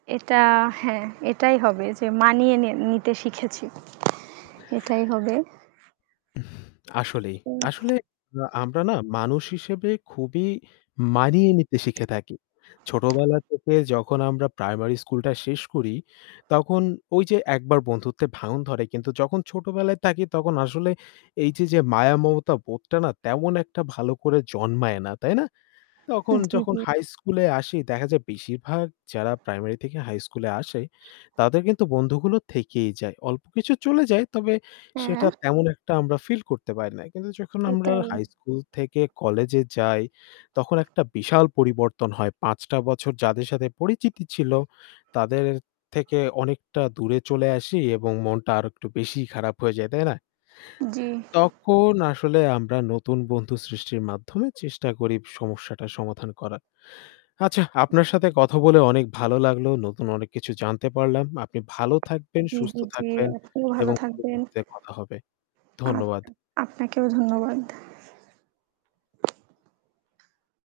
এটা? হ্যাঁ এটাই হবে যে মানিয়ে নি নিতে শিখেছি। এটাই হবে। আসলেই। হুম। আসলে আ আমরা না মানুষ হিসেবে খুবই মানিয়ে নিতে শিখে থাকি। ছোটবেলা থেকে যখন আমরা প্রাইমারি স্কুলটা শেষ করি, তখন ওই যে একবার বন্ধুত্বে ভাঙন ধরে। কিন্তু যখন ছোটবেলায় থাকি তখন আসলে এই যে যে মায়া মমতা বোধটা না তেমন একটা ভালো করে জন্মায় না। তাই না? তখন জি, যখন জি। হাই স্কুলে আসি দেখা যায় বেশিরভাগ যারা প্রাইমারি থেকে হাইস্কুলে আসে তাদের কিন্তু বন্ধুগুলো থেকেই যায়। অল্প কিছু চলে যায় তবে সেটা হ্যাঁ। তেমন একটা আমরা ফিল করতে পারি না। কিন্তু যখন আমরা এটাই। হাই স্কুল থেকে কলেজে যাই তখন একটা বিশাল পরিবর্তন হয়। ৫টা টা বছর যাদের সাথে পরিচিতি ছিল তাদের থেকে অনেকটা দূরে চলে আসি এবং মনটা আরো একটু বেশিই খারাপ হয়ে যায়। তাই না? জি। তখন আসলে আমরা নতুন বন্ধু সৃষ্টির মাধ্যমে চেষ্টা করি সমস্যাটা সমাধান করার। আচ্ছা আপনার সাথে কথা বলে অনেক ভালো লাগলো নতুন অনেক কিছু জানতে পারলাম। আপনি ভালো থাকবেন জি, সুস্থ জি, জি থাকবেন আপনিও ভালো এবং থাকবেন। পরবর্তীতে কথা হবে। আপ ধন্যবাদ। আপনাকেও ধন্যবাদ।